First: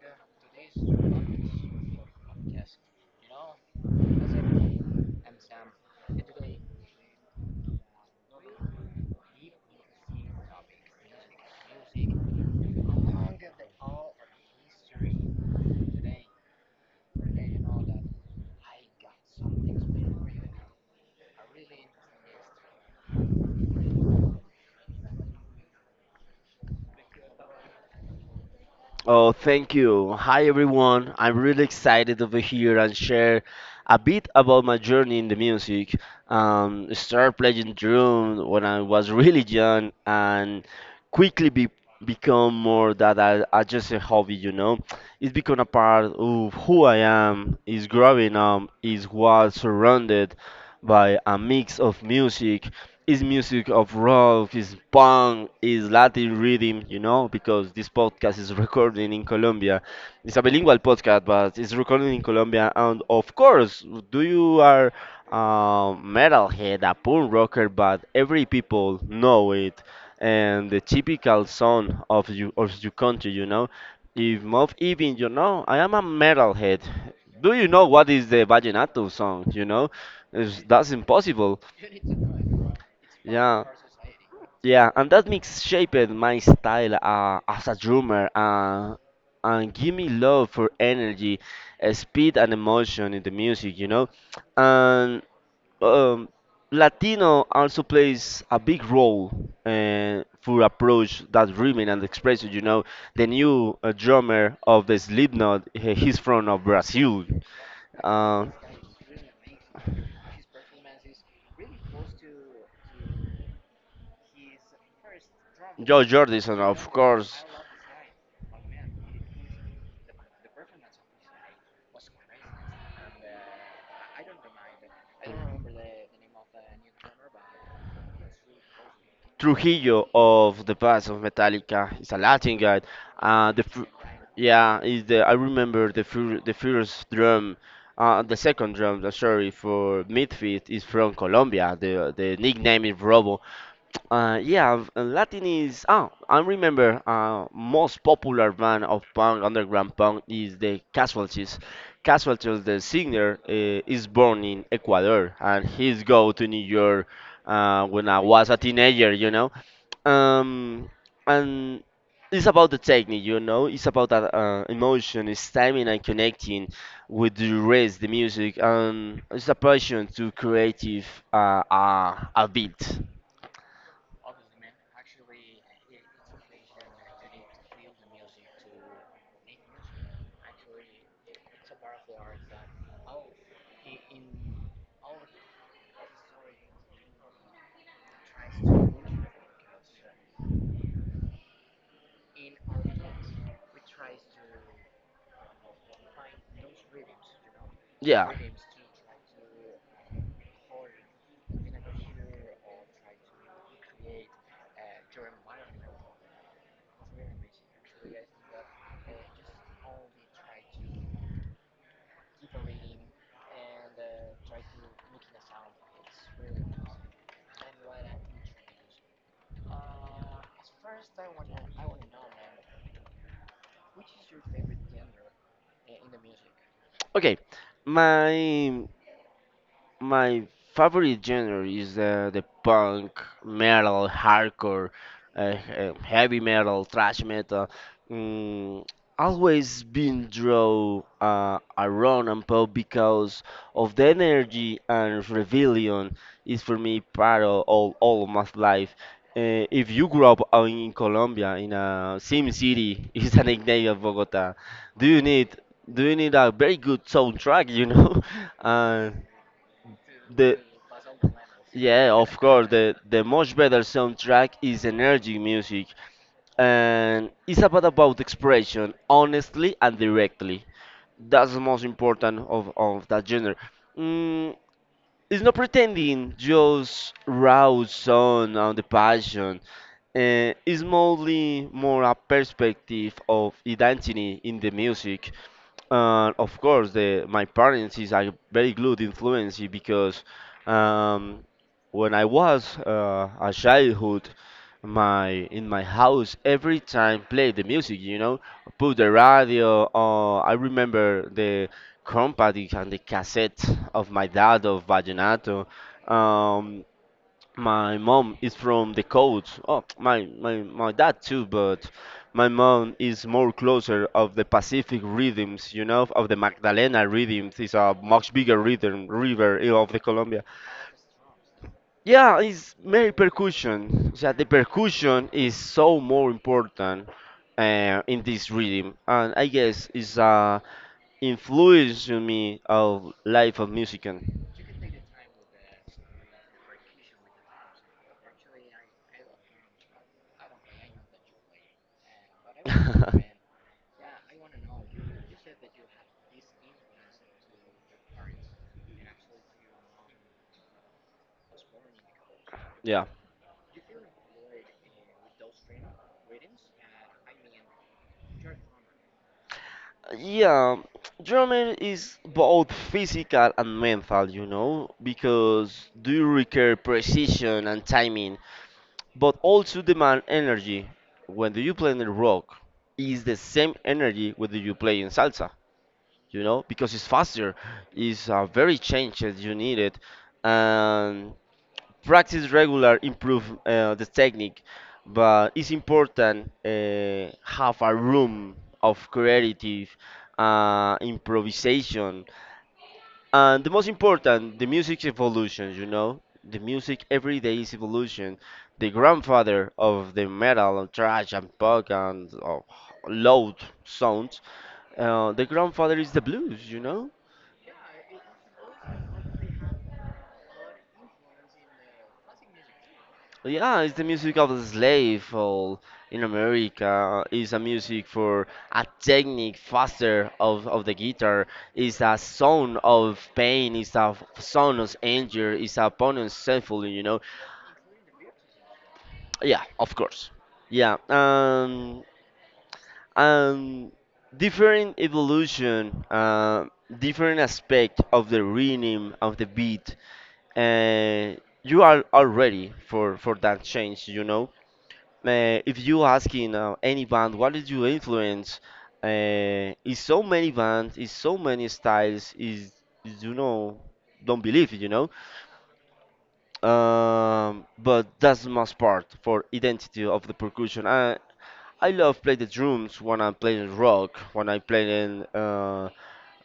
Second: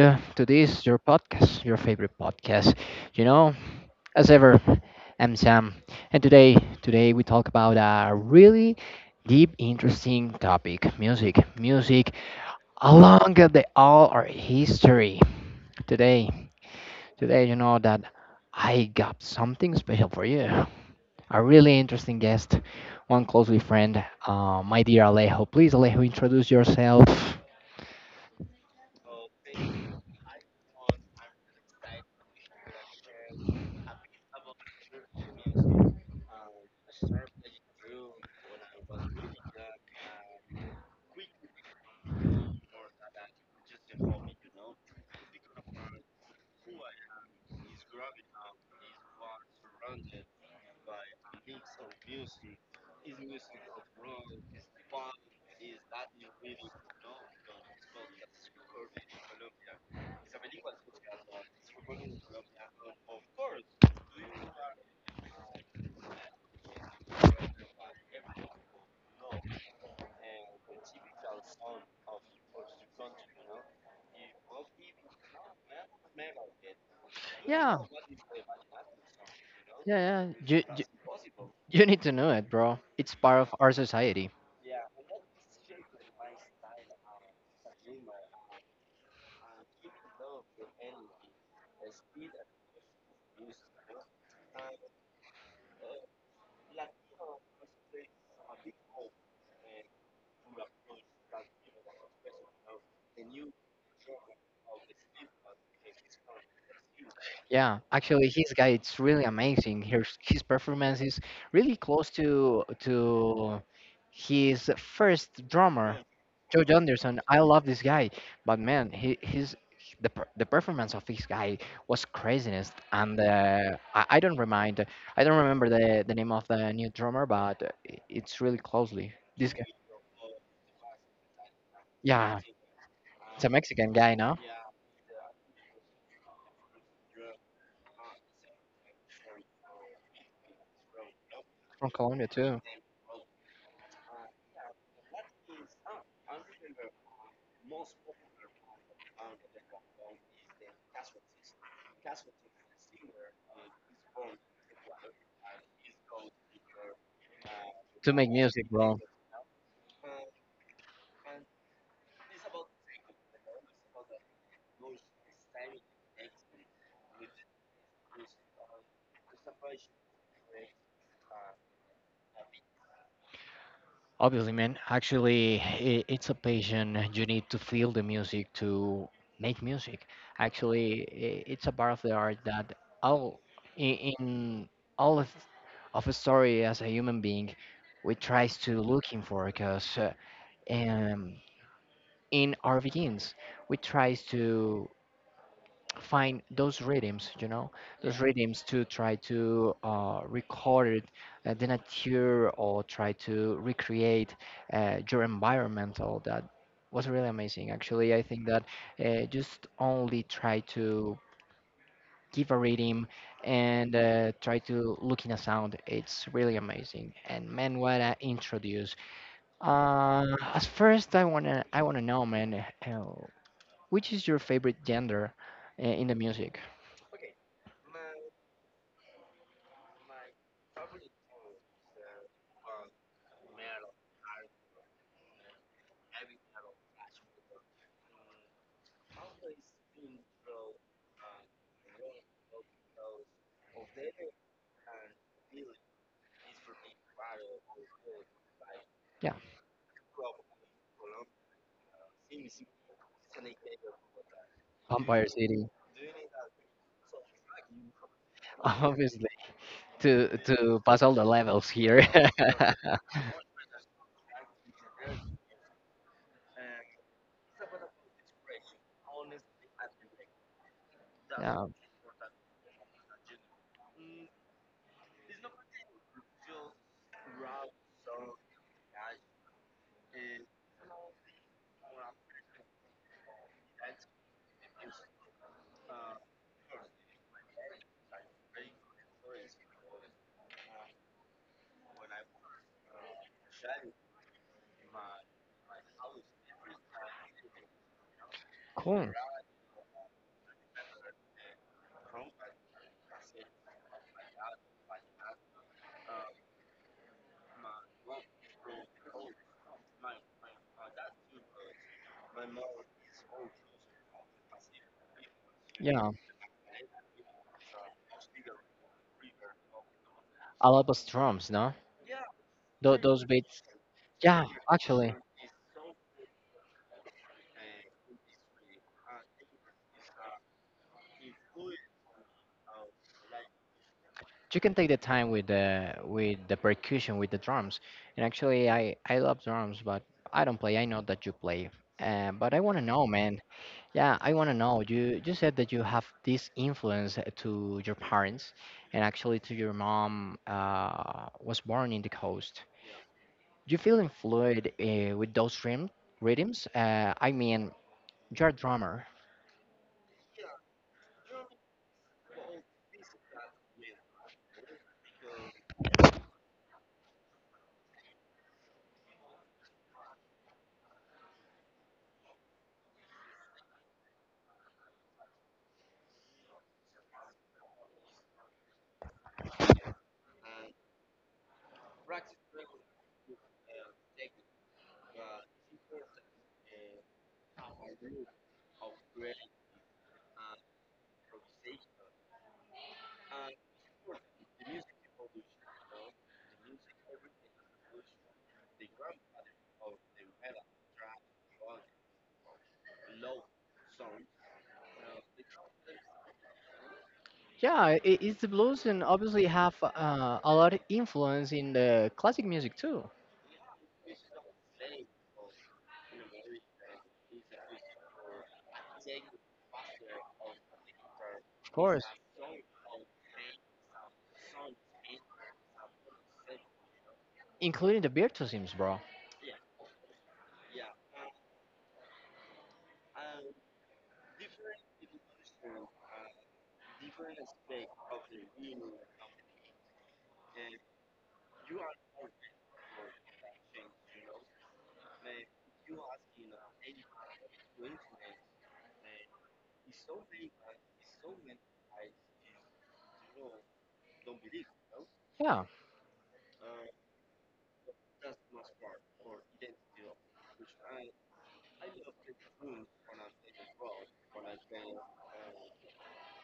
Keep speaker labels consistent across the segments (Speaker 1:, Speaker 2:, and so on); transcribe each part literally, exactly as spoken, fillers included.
Speaker 1: uh, to this your podcast, your favorite podcast. You know, as ever, I'm Sam, and today, today we talk about a really deep, interesting topic: music, music along the all our history. Today, today, you know that I got something special for you. A really interesting guest, one closely friend, uh, my dear Alejo. Please, Alejo, introduce yourself.
Speaker 2: Oh, thank you. Hi, everyone. I'm really excited to be here and share a bit about my journey in the music. Um, I started playing drums when I was really young and quickly be, become more that I, I just a hobby, you know. It's become a part of who I am, is growing up, is what surrounded by a mix of music, is music of rock, is punk, is Latin rhythm, you know, because this podcast is recording in Colombia. It's a bilingual podcast, but it's recording in Colombia. And of course, do you are a metalhead, a punk rocker, but every people know it, and the typical song of you of your country, you know. If Mob even you know, I am a metalhead. Do you
Speaker 1: Yeah,
Speaker 2: know what is the vallenato song? You know,
Speaker 1: yeah, yeah.
Speaker 2: It's-
Speaker 1: You, you,
Speaker 2: that's impossible,
Speaker 1: you need to know it, bro. It's part of
Speaker 2: yeah.
Speaker 1: our society.
Speaker 2: Yeah, and that mix shaped my style uh, as a drummer uh, and give me love for energy, uh, speed, and emotion in the music, you know. And um, Latino also plays a big role uh, for approach that rhythm and expression, you know. The new uh, drummer of the Slipknot, he- he's from of Brazil.
Speaker 1: Yeah, actually,
Speaker 2: Uh,
Speaker 1: his guy, it's really amazing. His his performance is really close to to his first drummer,
Speaker 2: Joe Jordison,
Speaker 1: George
Speaker 2: of
Speaker 1: Anderson. I
Speaker 2: course.
Speaker 1: love this guy, but man, he his the per- the performance of this guy was craziness. And uh, I, I don't remind, I don't remember the the name of the new drummer, but it's really closely. This guy,
Speaker 2: Trujillo of the past of Metallica is a
Speaker 1: yeah.
Speaker 2: Latin guy.
Speaker 1: It's
Speaker 2: Uh,
Speaker 1: a
Speaker 2: the fir-
Speaker 1: Mexican guy, no?
Speaker 2: yeah, is the I remember the fir- the first drum, uh, the second drum. uh, Sorry for Midfield is from Colombia.
Speaker 1: From
Speaker 2: The
Speaker 1: Colombia
Speaker 2: the
Speaker 1: too.
Speaker 2: nickname is Robo. Uh, yeah, v- uh, Latin is. Oh, I remember. Uh, most popular band of punk, underground punk, is the Casualties. Casualties, the singer, uh, is born in Ecuador, and he's go to New York uh, when
Speaker 1: To
Speaker 2: I
Speaker 1: make
Speaker 2: was a
Speaker 1: music, bro.
Speaker 2: teenager, you know. Um, and it's about the technique, you know. It's about that uh, emotion, it's timing and connecting with the rest, the music, and it's a passion to creative uh, uh, a beat.
Speaker 1: Obviously, man. Actually, I it's a passion. You need to feel the music to make music. Actually, i- it's a part of the art that all in, in all of, of a story as a human being, we tries to looking for because uh, um, in our begins we tries to find those rhythms, you know, those
Speaker 2: Yeah.
Speaker 1: rhythms to try to uh, record uh, the nature or try to recreate uh, your environmental. That was really amazing. Actually, I think that uh, just only try to give a rhythm and uh, try to look in a sound. It's really amazing. And man, what I introduce. Uh, as first, I wanna I wanna know, man, uh, which is your favorite gender uh, in the music?
Speaker 2: Okay. My My favorite genre is the, the punk, metal, hardcore, uh, uh, heavy metal, thrash metal. Mm, Always been drawn uh, around and pop because of the energy and rebellion is for me part of all, all of my life.
Speaker 1: Yeah.
Speaker 2: Uh, if you grew up uh, in Colombia, in a Sim City, is a nickname of Bogota. Do you
Speaker 1: Vampire
Speaker 2: need
Speaker 1: City.
Speaker 2: do you need a very good soundtrack? You know, uh,
Speaker 1: Obviously, to
Speaker 2: the
Speaker 1: to pass all the levels here.
Speaker 2: yeah, of course, the the much better soundtrack is energy music, and it's about about expression, honestly and directly. That's the
Speaker 1: Yeah,
Speaker 2: most important of of that genre. Mm, it's not pretending, just raw sound and the passion. Uh, it's mostly more a perspective of identity in the music. Uh, of course, the my parents is a very good influence because um, when I was uh, a childhood, my in my house every time play the music, you know, put the
Speaker 1: cool.
Speaker 2: radio. Uh, I remember the compact and the cassette of my dad of vallenato. Um, my mom is from the coast. Oh, my, my, my dad too, but my mom is more closer of the Pacific rhythms, you know,
Speaker 1: Yeah,
Speaker 2: of the Magdalena rhythms. It's a much bigger rhythm river eh, of the Colombia.
Speaker 1: a lot of drums, no?
Speaker 2: Yeah, it's
Speaker 1: Tho-
Speaker 2: very
Speaker 1: those beats.
Speaker 2: percussion. Yeah, the
Speaker 1: Yeah, actually,
Speaker 2: percussion is so more important uh, in this rhythm, and I guess it's uh, influence to me of life of musician.
Speaker 1: you can take the time with the with the percussion with the drums. And actually, I I love drums, but I don't play. I know that you play. Uh, but I want to know, man. Yeah, I want to know. You you said that you have this influence uh, to your parents, and actually to your mom uh, was born in the coast.
Speaker 2: Yeah.
Speaker 1: You feel influenced uh, with those rhythm, rhythms? Uh, I mean, you're a drummer.
Speaker 2: Yeah, German is both physical and mental, you know, because do you require precision and timing, but also demand energy. When do you play in rock, is the same energy whether you play in salsa, you know, because it's faster, it's uh, very changes you need it, and practice regular improve uh, the technique, but it's important uh, have a room of creative uh, improvisation, and the most important, the music's evolution, you know. The music every day is evolution. The grandfather of the metal and thrash and punk and uh, loud sounds, uh, the grandfather is the blues, you know.
Speaker 1: Yeah, it, it's the blues, and obviously have uh, a lot of influence in the classic music too.
Speaker 2: Yeah, it's the music of the slave all in America. It's a music for a technique faster of, of the guitar.
Speaker 1: Of
Speaker 2: It's
Speaker 1: course.
Speaker 2: a sound of pain. It's a sound of anger. It's a opponent's sinful, you know.
Speaker 1: Including the virtuosisms, bro.
Speaker 2: Yeah, of course. Yeah. Um, um, Different evolution, uh, different aspect of the rhythm of the beat. Uh, you are all ready for for that change, you know. Uh, if you asking uh, any band, what is your influence? Uh, is so many bands, is so many styles, is is, you know, don't believe it, you know.
Speaker 1: Yeah,
Speaker 2: Um, but that's the most part for identity of the percussion. I I love play the drums when I'm playing rock, when I play in uh,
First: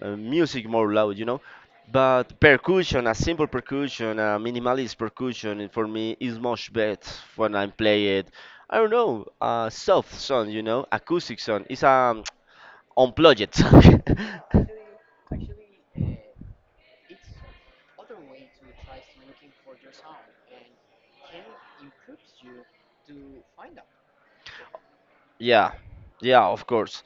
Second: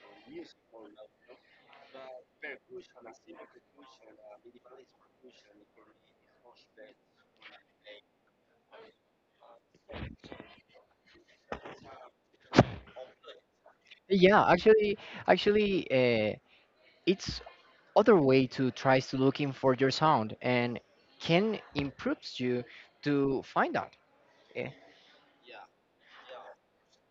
Speaker 2: uh, music more loud, you know. But percussion, a simple percussion, a minimalist percussion, it for me is much better when I play it. I don't know, a soft sound, you know, acoustic sound. It's a unplugged sound.
Speaker 1: yeah, actually, actually, uh, it's other way to try to looking for your sound and can improves you to find out. Eh,
Speaker 2: Yeah, yeah, of course.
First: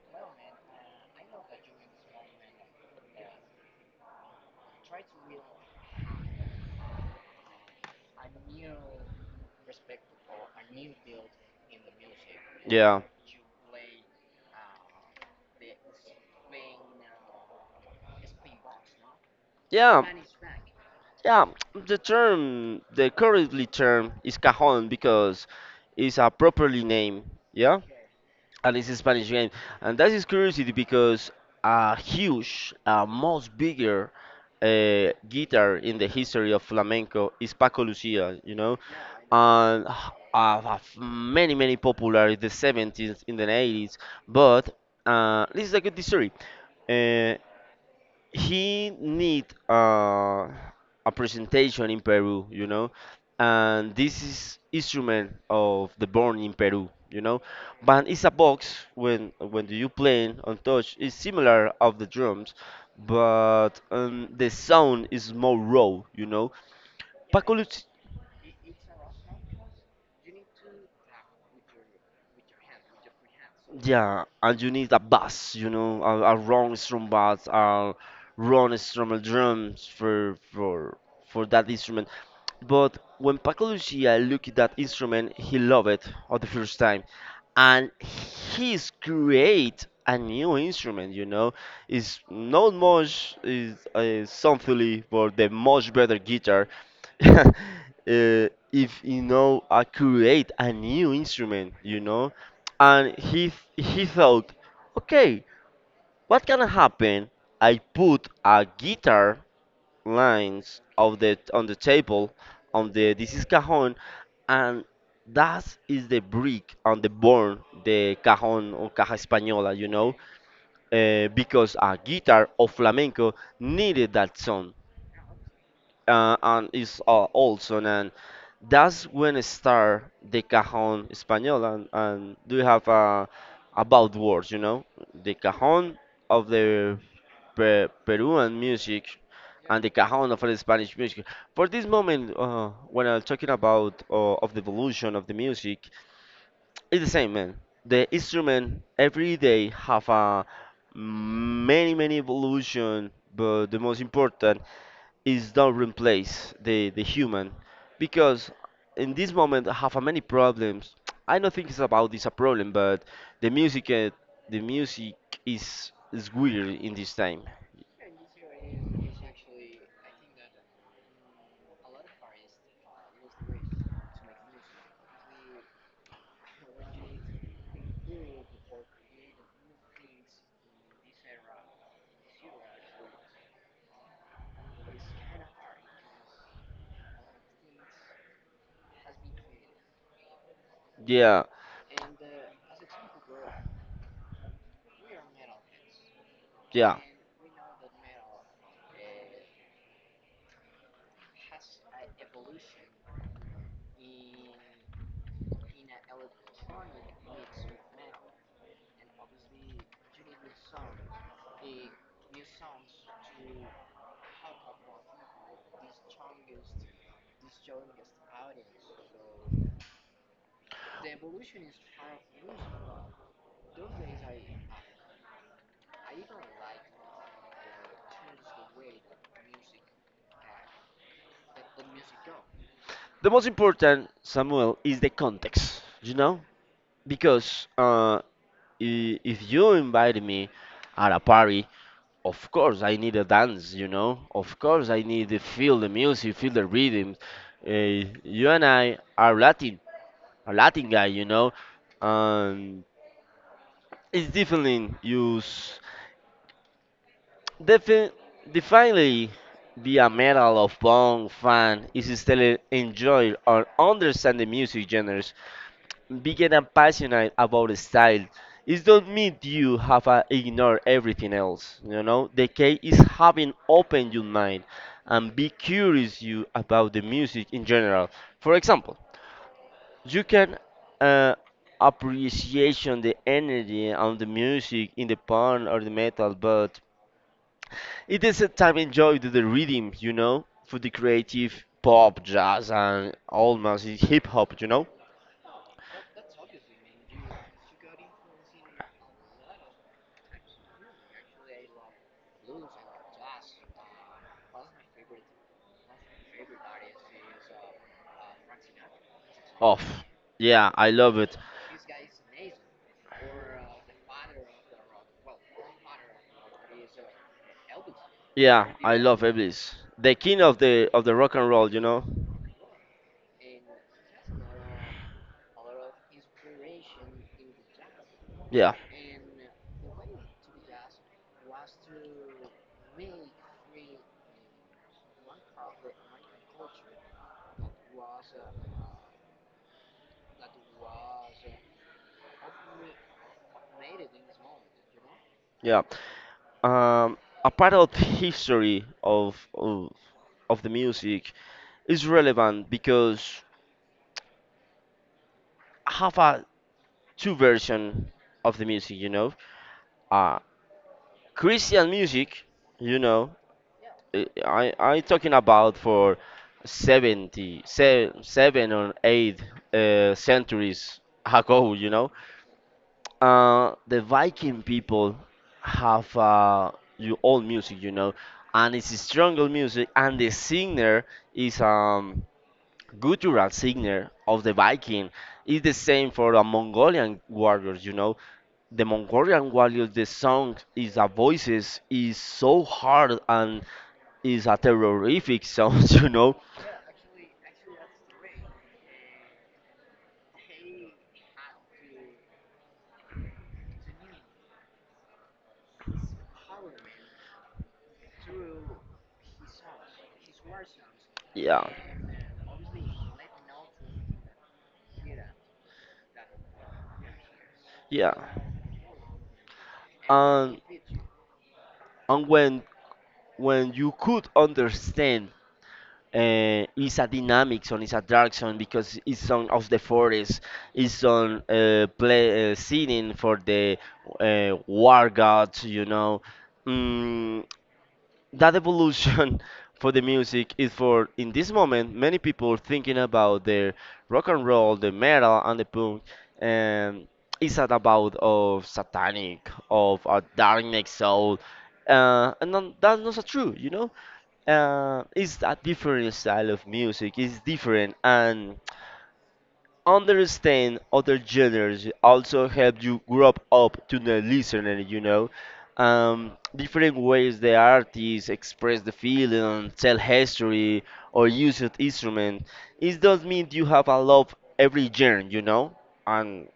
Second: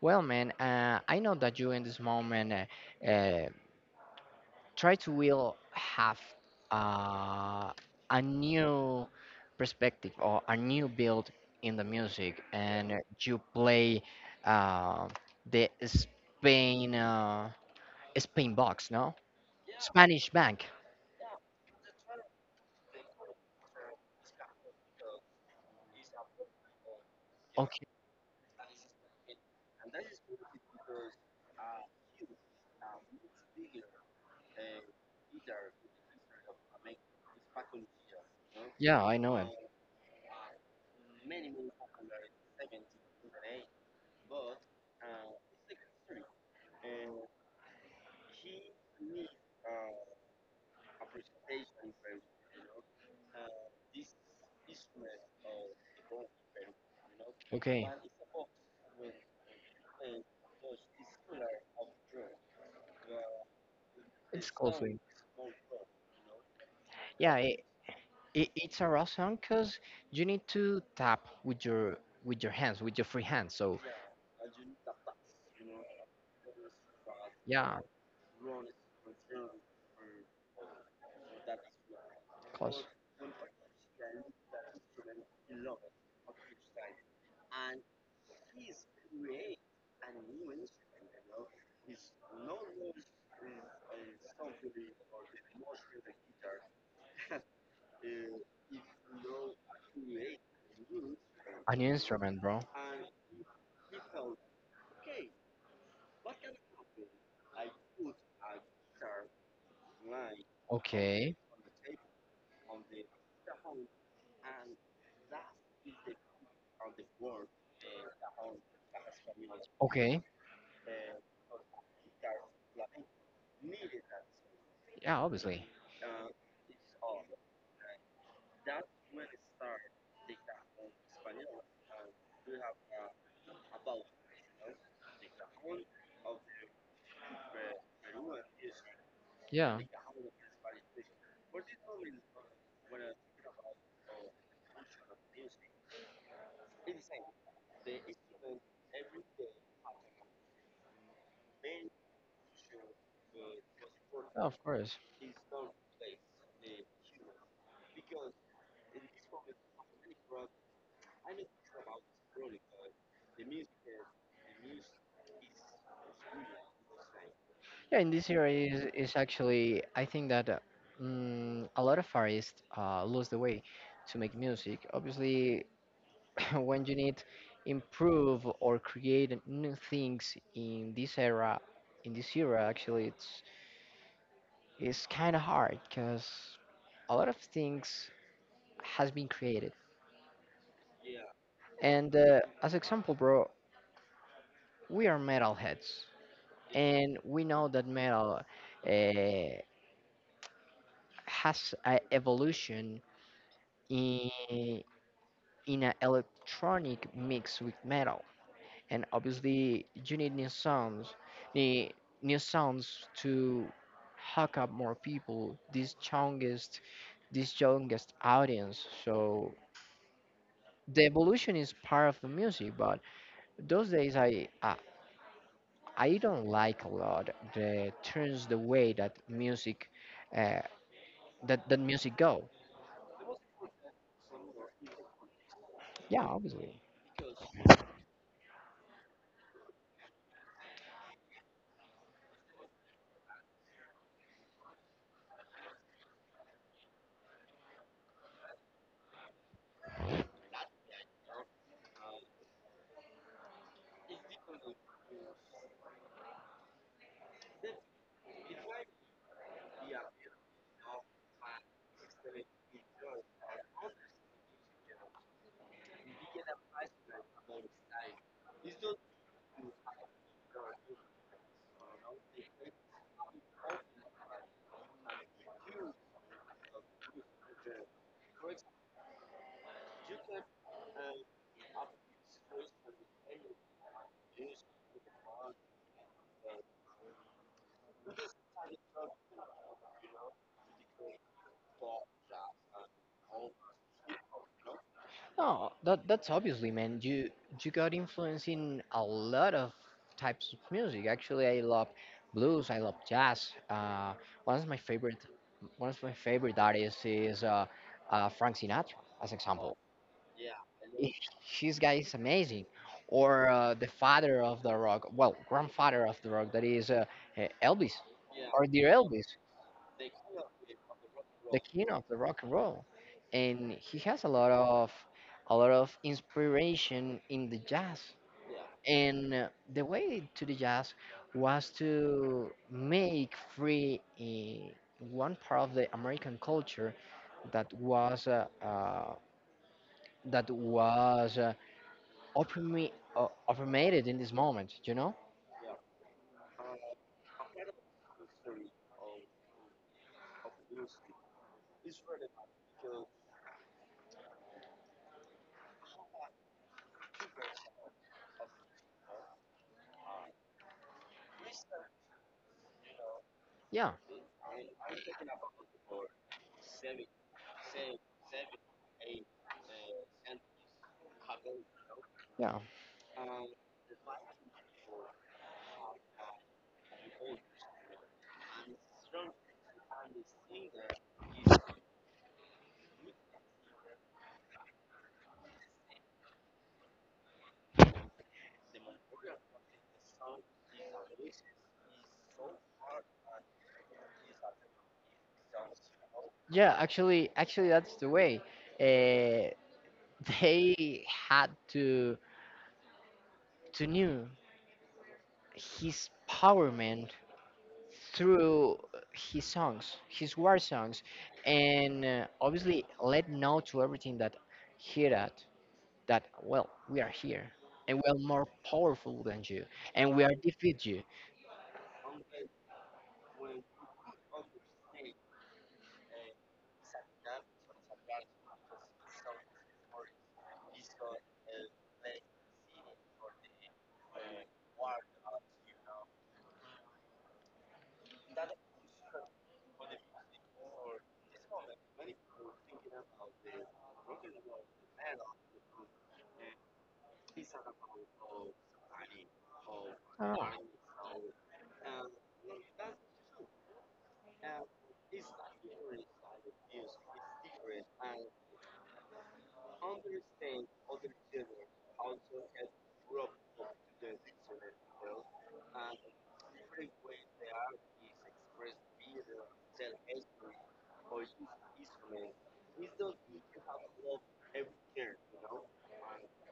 Speaker 1: Well, man, uh, I know that you in this moment uh, uh, try to will have uh, a new perspective or a new build in the music, and
Speaker 2: Yeah,
Speaker 1: you play uh, the spain uh, spain box, no?
Speaker 2: yeah.
Speaker 1: Spanish bank.
Speaker 2: Yeah, the term, the currently term is cajon because it's a properly name. Yeah.
Speaker 1: Okay.
Speaker 2: And it's a Spanish game, and that is curiosity because a huge, uh, most bigger uh, guitar in the history of flamenco is Paco Lucia, you know,
Speaker 1: Yeah, I know it.
Speaker 2: and h- uh, have many many popular in the seventies, in the eighties, but uh, this is a good history. Uh, he need uh, a presentation in Peru, you know, and this is instrument of the born in Peru, you know,
Speaker 1: Okay.
Speaker 2: but it's a box when when you playing on touch it's similar of the drums, but um, the
Speaker 1: It's cool thing.
Speaker 2: sound is more raw, you know.
Speaker 1: Yeah, it,
Speaker 2: Pacolut
Speaker 1: it, it's a raw song because you need to tap with your with your hands with your free hand. So,
Speaker 2: Yeah, and you need a bass, you know, a, a wrong strum bass,
Speaker 1: yeah,
Speaker 2: a wrong strum drums for for for that instrument.
Speaker 1: close.
Speaker 2: But when Paco Lucia looked at that instrument, he loved it on the first time. And he's create a new instrument, you know. It's not much, is uh, something for the much better guitar. uh, if you know, I create a new instrument,
Speaker 1: A new
Speaker 2: you know.
Speaker 1: instrument, bro.
Speaker 2: And he he thought, okay, what can happen? I put a guitar lines of the
Speaker 1: Okay.
Speaker 2: on the table, on the this is cajon, and that is the brick on the born, the cajon or caja española, you know,
Speaker 1: Okay.
Speaker 2: uh, because a guitar of flamenco needed that sound,
Speaker 1: Yeah, obviously.
Speaker 2: uh, and it's uh, also, and that's when it start the cajon española, and, and do you have uh, about words, you know, the cajon of the Pe- Peruan music
Speaker 1: Yeah.
Speaker 2: and the cajon of the Spanish music. For this moment, uh, when I'm talking about uh, of the evolution of the music, it's the same, man. The instrument every day have a many many evolution, but the most
Speaker 1: Oh, of
Speaker 2: important
Speaker 1: course.
Speaker 2: is don't replace the the human, because in this moment I have a many problems. I don't think it's about this a problem, but the music uh, the music is is weird in this time.
Speaker 1: Yeah, in this area is, is actually I think that uh, mm, a lot of artists uh, lose the way to make music. Obviously, when you need improve or create new things in this era, in this era, actually, it's it's kind of hard because a lot of things has been created.
Speaker 2: Yeah,
Speaker 1: And uh, as example, bro, we are metalheads,
Speaker 2: yeah.
Speaker 1: and we know that metal uh, has a evolution in in an electronic mix with metal, and obviously you need new sounds need new sounds to hook up more people, this youngest this youngest audience. So the evolution is part of the music, but those days i i, I don't like a lot the turns the way that music uh, that that music go.
Speaker 2: The most important, Samuel, is the context, you
Speaker 1: Yeah,
Speaker 2: know?
Speaker 1: obviously.
Speaker 2: Because uh, i- if you invite me at a party, of course I need a dance, you know. Of course I need to feel the music, feel the rhythms. Uh, you and I are Latin, a Latin guy, you know. Um, it's definitely use defi- definitely be a metal of punk fan is still enjoy or understand the music genres. Being and passionate about style. It don't mean you have uh, ignore everything else. You know, the key is having open your mind and be curious you about the music in general. For example, you can uh, appreciation the energy on the music in the punk or the metal, but it is a time enjoy the, the rhythm. You know, for the creative pop, jazz, and almost hip hop. You know.
Speaker 1: Oh, that that's obviously, man. You you got influence in a lot of types of music. Actually, I love blues. I love jazz. Uh, one of my favorite one of my favorite artists is uh, uh, Frank Sinatra, as
Speaker 2: Oh,
Speaker 1: example.
Speaker 2: yeah, I love it.
Speaker 1: His guy is amazing. Or uh, the father of the rock, well, grandfather of the rock, that is uh, uh, Elvis,
Speaker 2: Yeah,
Speaker 1: or
Speaker 2: I
Speaker 1: dear
Speaker 2: love
Speaker 1: Elvis,
Speaker 2: Elvis, the king of the of the rock and
Speaker 1: the
Speaker 2: roll. You
Speaker 1: king
Speaker 2: know.
Speaker 1: of the rock and roll, and he has a lot of a lot of inspiration in the jazz.
Speaker 2: Yeah,
Speaker 1: And uh, the way to the jazz was to make free uh, one part of the American culture that was uh, uh, that was uh, opprimi- uh, opprimited in this moment. You know?
Speaker 2: yeah. Um, a part of the history of of, of the music is relevant because I have a two version of the music. You know, uh, Christian music. You know,
Speaker 1: Yeah,
Speaker 2: I I I talking about for seventy, se- seven or eight uh, centuries ago. You know,
Speaker 1: yeah,
Speaker 2: Uh, the Viking people have uh, your old music, you know, and it's strong old music, and the singer is um guttural singer of the Viking. It's the same for the Mongolian warriors, you know. The Mongolian warriors, the song is the voices is so hard and is a terrific sound, you know.
Speaker 1: yeah. Actually, actually, that's the way. Uh, they had to to knew his power, man, through his songs, his war songs,
Speaker 2: Yeah,
Speaker 1: and uh, obviously let know to everything that hear that that well we are here, and we
Speaker 2: yeah.
Speaker 1: are more powerful than you, and we are
Speaker 2: And
Speaker 1: defeat you.
Speaker 2: and when when you could understand uh, is a dynamic song, is a dark song because it's song of the forest, it's song uh, play uh, singing for the uh, war gods, you know. Mm, that evolution for the music is for in this moment many people thinking about the rock and roll, the metal and the punk, and it's not about of satanic, of a
Speaker 1: Uh,
Speaker 2: darkness soul, uh, and non- that's not so true, you know, uh, it's a different style of music. It's different, and understand other genres also help you grow up to the listener. You know, um, different ways the artists express the feeling, tell history, or use an instrument. It does mean you have a love every genre. You know, and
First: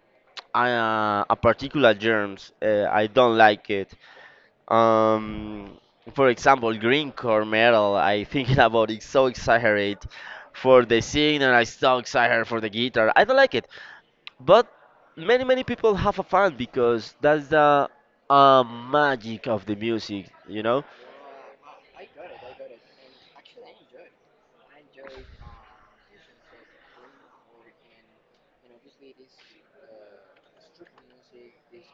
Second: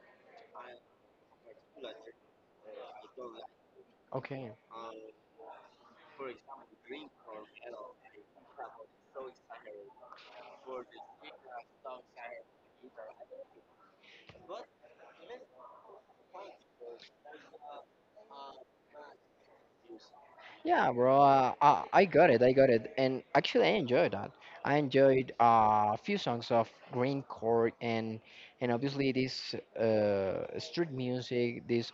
Speaker 2: I, uh, a particular genres uh, I don't like it.
Speaker 1: okay,
Speaker 2: Um, for example, greencore metal, I thinking about it so exaggerate for the singer. And I so exaggerate for the guitar. I don't like it, but many many people have a fan because that's the uh, magic of the music, you know?
Speaker 1: yeah, bro, uh, uh, I got it, I got it, and actually I enjoyed that. I enjoyed uh, a few songs of green chord, and and obviously this uh, street music, this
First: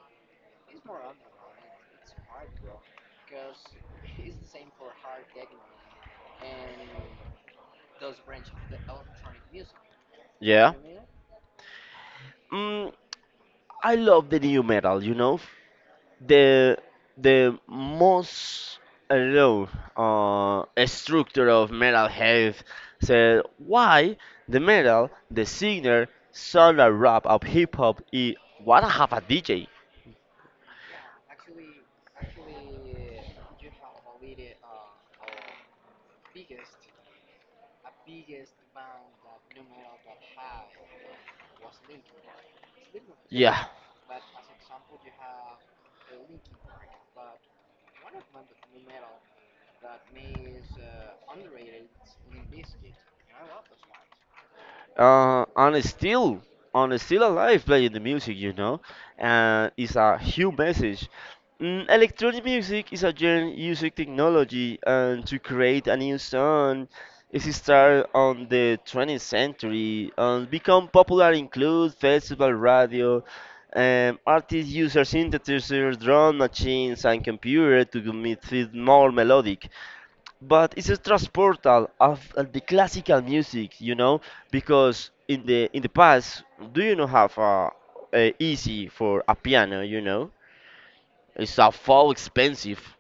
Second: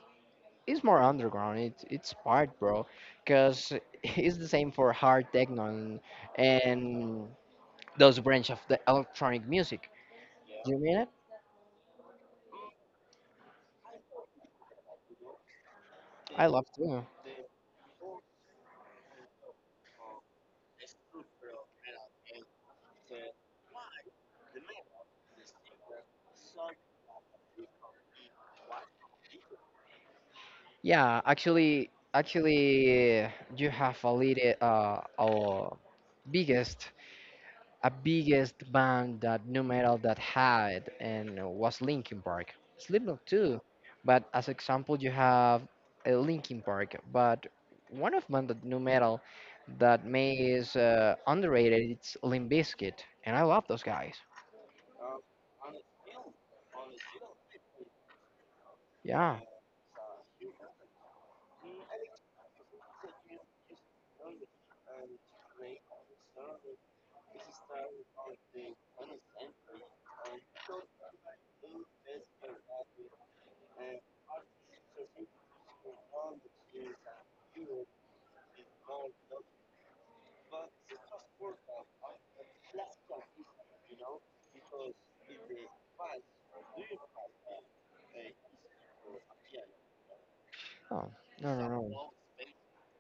Speaker 1: it's more underground. It's it's hard, bro, because it's the same for hard techno and, and those branch of the electronic music. Do
Speaker 2: Yeah.
Speaker 1: you mean it?
Speaker 2: Mm, I love the new metal, you know?
Speaker 1: I love
Speaker 2: the
Speaker 1: too. Yeah,
Speaker 2: the most I do uh, structure of metal health said why the metal the singer solar rap of hip hop is what I have a D J,
Speaker 1: yeah, actually, actually, you have a little uh, our biggest, a biggest band that new metal that had and was Linkin Park. Slipknot too,
Speaker 2: yeah,
Speaker 1: but as example you have uh, Linkin Park. But one of band that new metal that may is uh, underrated. It's Limp Bizkit, and I love those guys.
Speaker 2: uh, and it's still and it's still alive playing the music, you know,
Speaker 1: Yeah.
Speaker 2: and it's a huge message. Mm, electronic music is a genre using technology and to create a new sound. It started on the twentieth century and become popular include festival radio, um, artists use synthesizers, drum machines, and computer to make it more melodic, but it's a transportal of uh, the classical music, you know, because in the in the past, do you know have a, a easy for a piano, you know?
Speaker 1: Oh, no,
Speaker 2: It's
Speaker 1: no,
Speaker 2: a fall
Speaker 1: no.
Speaker 2: expensive,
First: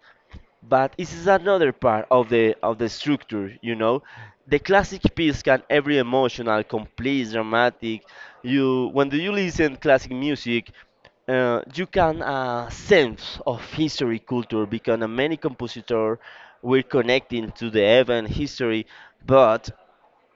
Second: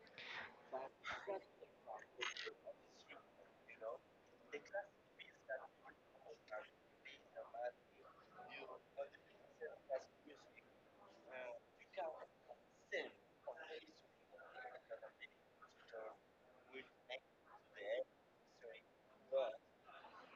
Speaker 2: but this is another part of the of the structure, you know. The classic piece can every emotional, complete, dramatic. You when do you listen classic music, uh, you can uh, sense of history culture because uh, many compositors were connecting to the event history, but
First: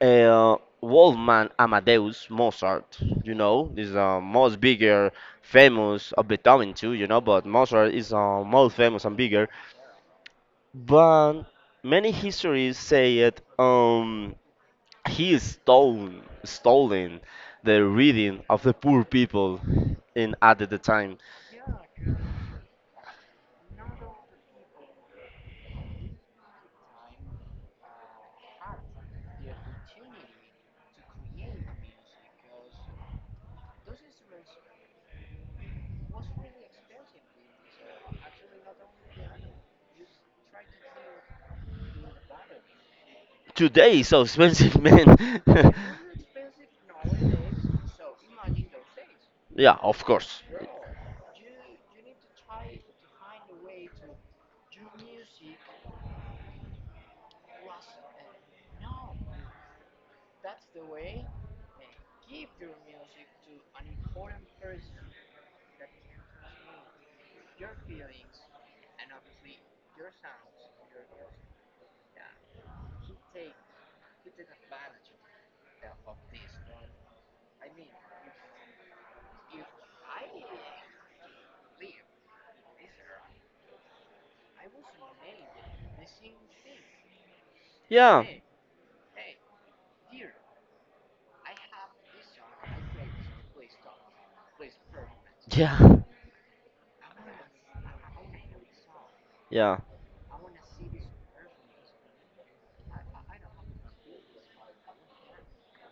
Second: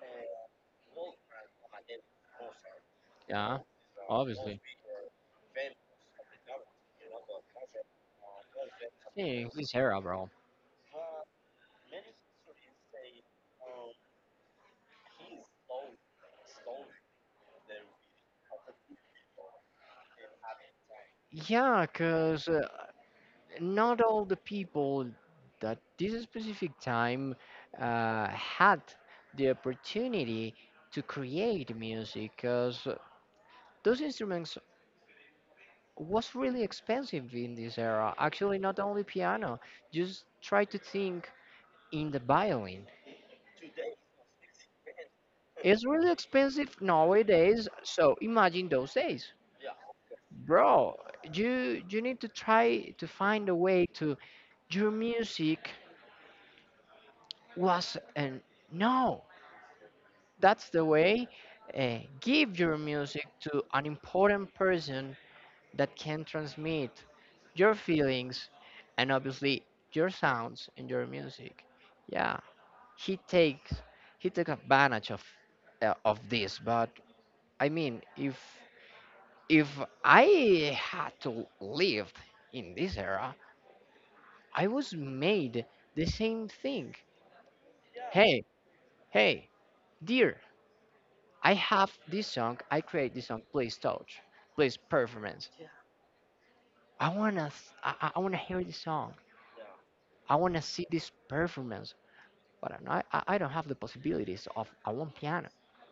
Speaker 2: uh, Wolfman Amadeus Mozart, you
Speaker 1: Yeah,
Speaker 2: know, is uh,
Speaker 1: obviously.
Speaker 2: most bigger, famous of Beethoven too, you know, but Mozart is uh, most famous and
Speaker 1: Yeah,
Speaker 2: bigger.
Speaker 1: his era, bro.
Speaker 2: But many histories say it, um, he stole, stolen stolen the reading of the poor people in at the time.
Speaker 1: Yeah, cause uh, not all the people that this specific time uh, had the opportunity to create music because those instruments was really expensive in this era, actually not only piano. Just try to think in the violin.
Speaker 2: Today is so expensive, man.
Speaker 1: It's really expensive nowadays, so imagine those days,
Speaker 2: Yeah, of course.
Speaker 1: bro. You you need to try to find a way to your music was an, no. That's the way. Uh, give your music to an important person that can transmit your feelings, and obviously your sounds and your music. Yeah, he takes, he took advantage of uh, of this, but I mean, if if I had to live in this era, I was made the same thing.
Speaker 2: Yeah.
Speaker 1: Hey, hey, dear, I have this song. I create this song. Please touch. Please performance.
Speaker 2: Yeah.
Speaker 1: I wanna. s- I, I- I wanna hear this song.
Speaker 2: Yeah.
Speaker 1: I wanna see this performance. But I'm not, I I don't have the possibilities of a one piano.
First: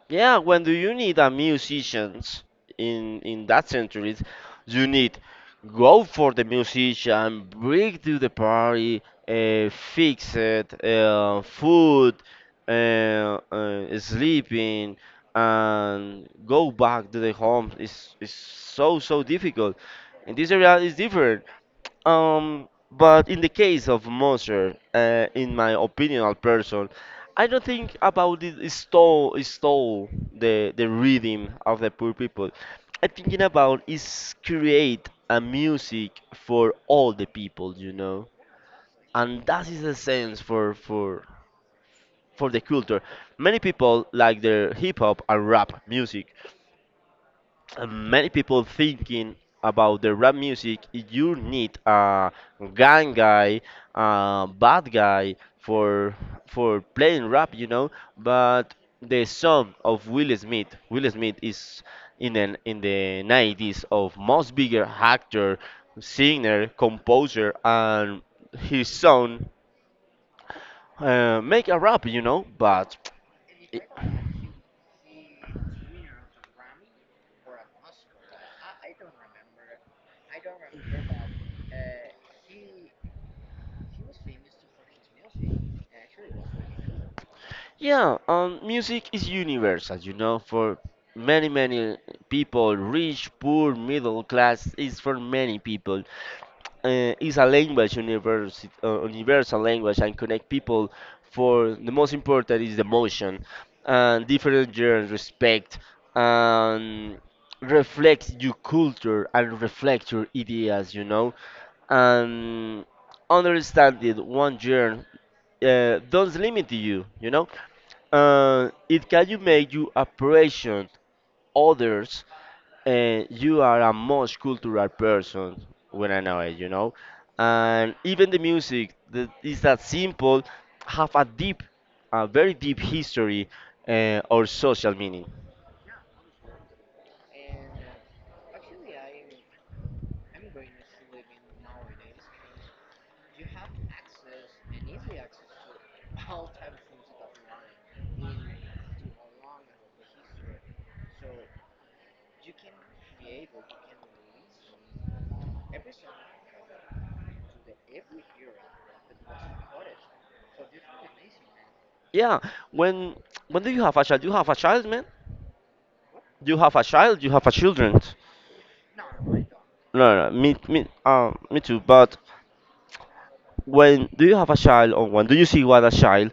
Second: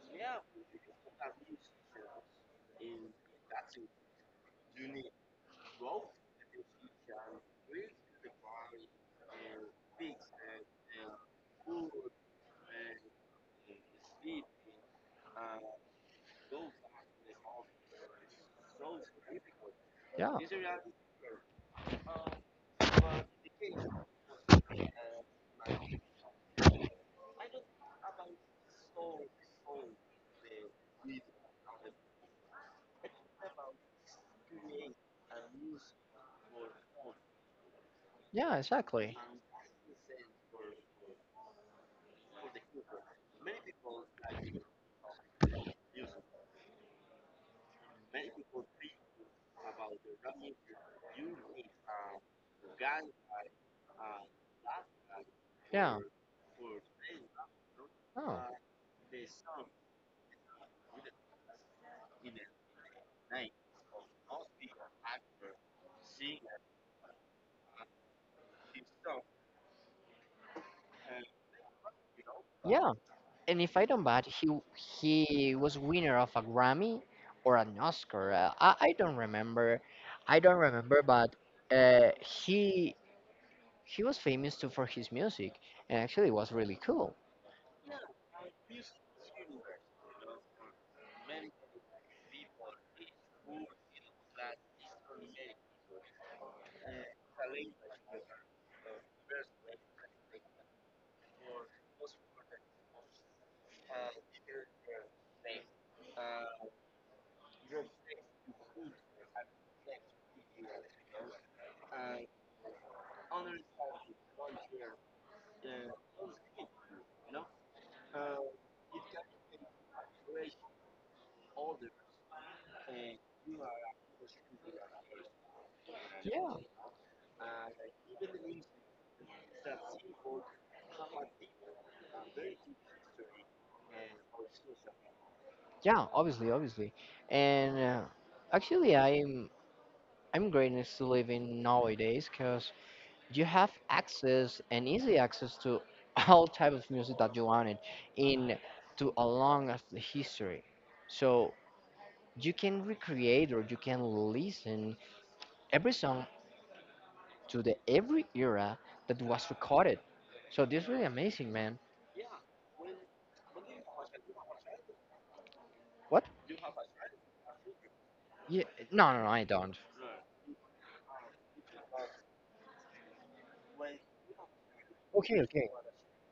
Speaker 2: Yeah, when do you need a musicians in in that centuries? You need go for the musician, bring to the party, uh, fix it, uh, food, uh, uh, sleeping, and go back to the home. It's, it's so so difficult. In
Speaker 1: Yeah.
Speaker 2: this area, it's different. Um, but in the case of Moser, uh, in my opinion, person, I don't think about it stole stole the the rhythm of the poor people. I'm thinking about is create a music for all the people, you know,
Speaker 1: Yeah. Exactly.
Speaker 2: and that is the sense for for for the culture. Many people like their hip hop and rap music, and many people thinking about the rap music you need a gang guy, a bad guy
Speaker 1: Yeah.
Speaker 2: for for playing rap, you know,
Speaker 1: Oh.
Speaker 2: but the song of will smith will smith is in an in the nineties of most bigger actor, singer, composer, and his son uh, make a rap, you know,
Speaker 1: Yeah.
Speaker 2: but
Speaker 1: And if I don't bad, he he was winner of a Grammy or an Oscar. Uh, I I don't remember. I don't remember, but uh, he he was famous too for his music, and actually was really cool.
Speaker 2: yeah, um, music is universal, you know, for many, many people, rich, poor, middle class, is for many people. Uh, it's a language, universe, uh, universal language, and connect people for the most important is the emotion, and different genres, respect, and reflect your culture and reflect your ideas, you know, and understand it one year uh, don't limit you, you know, uh, it can you make you appreciate others, and you are a most cultural person when I know
Speaker 1: Yeah,
Speaker 2: it, you know. And even the music that is that simple have a deep, a very deep history uh, or social meaning.
Speaker 1: yeah, obviously, obviously. And uh, actually, I'm I'm grateful to live in nowadays because you have access and easy access to all type of music that you wanted in to along as the history. So you can recreate or you can listen every song to the every era that was recorded. So this is really amazing, man.
Speaker 2: Yeah, when when do you have a child? You have a child, man.
Speaker 1: What?
Speaker 2: You have a child. You have a children.
Speaker 1: Yeah, no, no, no, I don't.
Speaker 2: No, no, me, me, um, me too. But when do you have a child, or when do
Speaker 1: Okay,
Speaker 2: you see
Speaker 1: okay.
Speaker 2: what a child?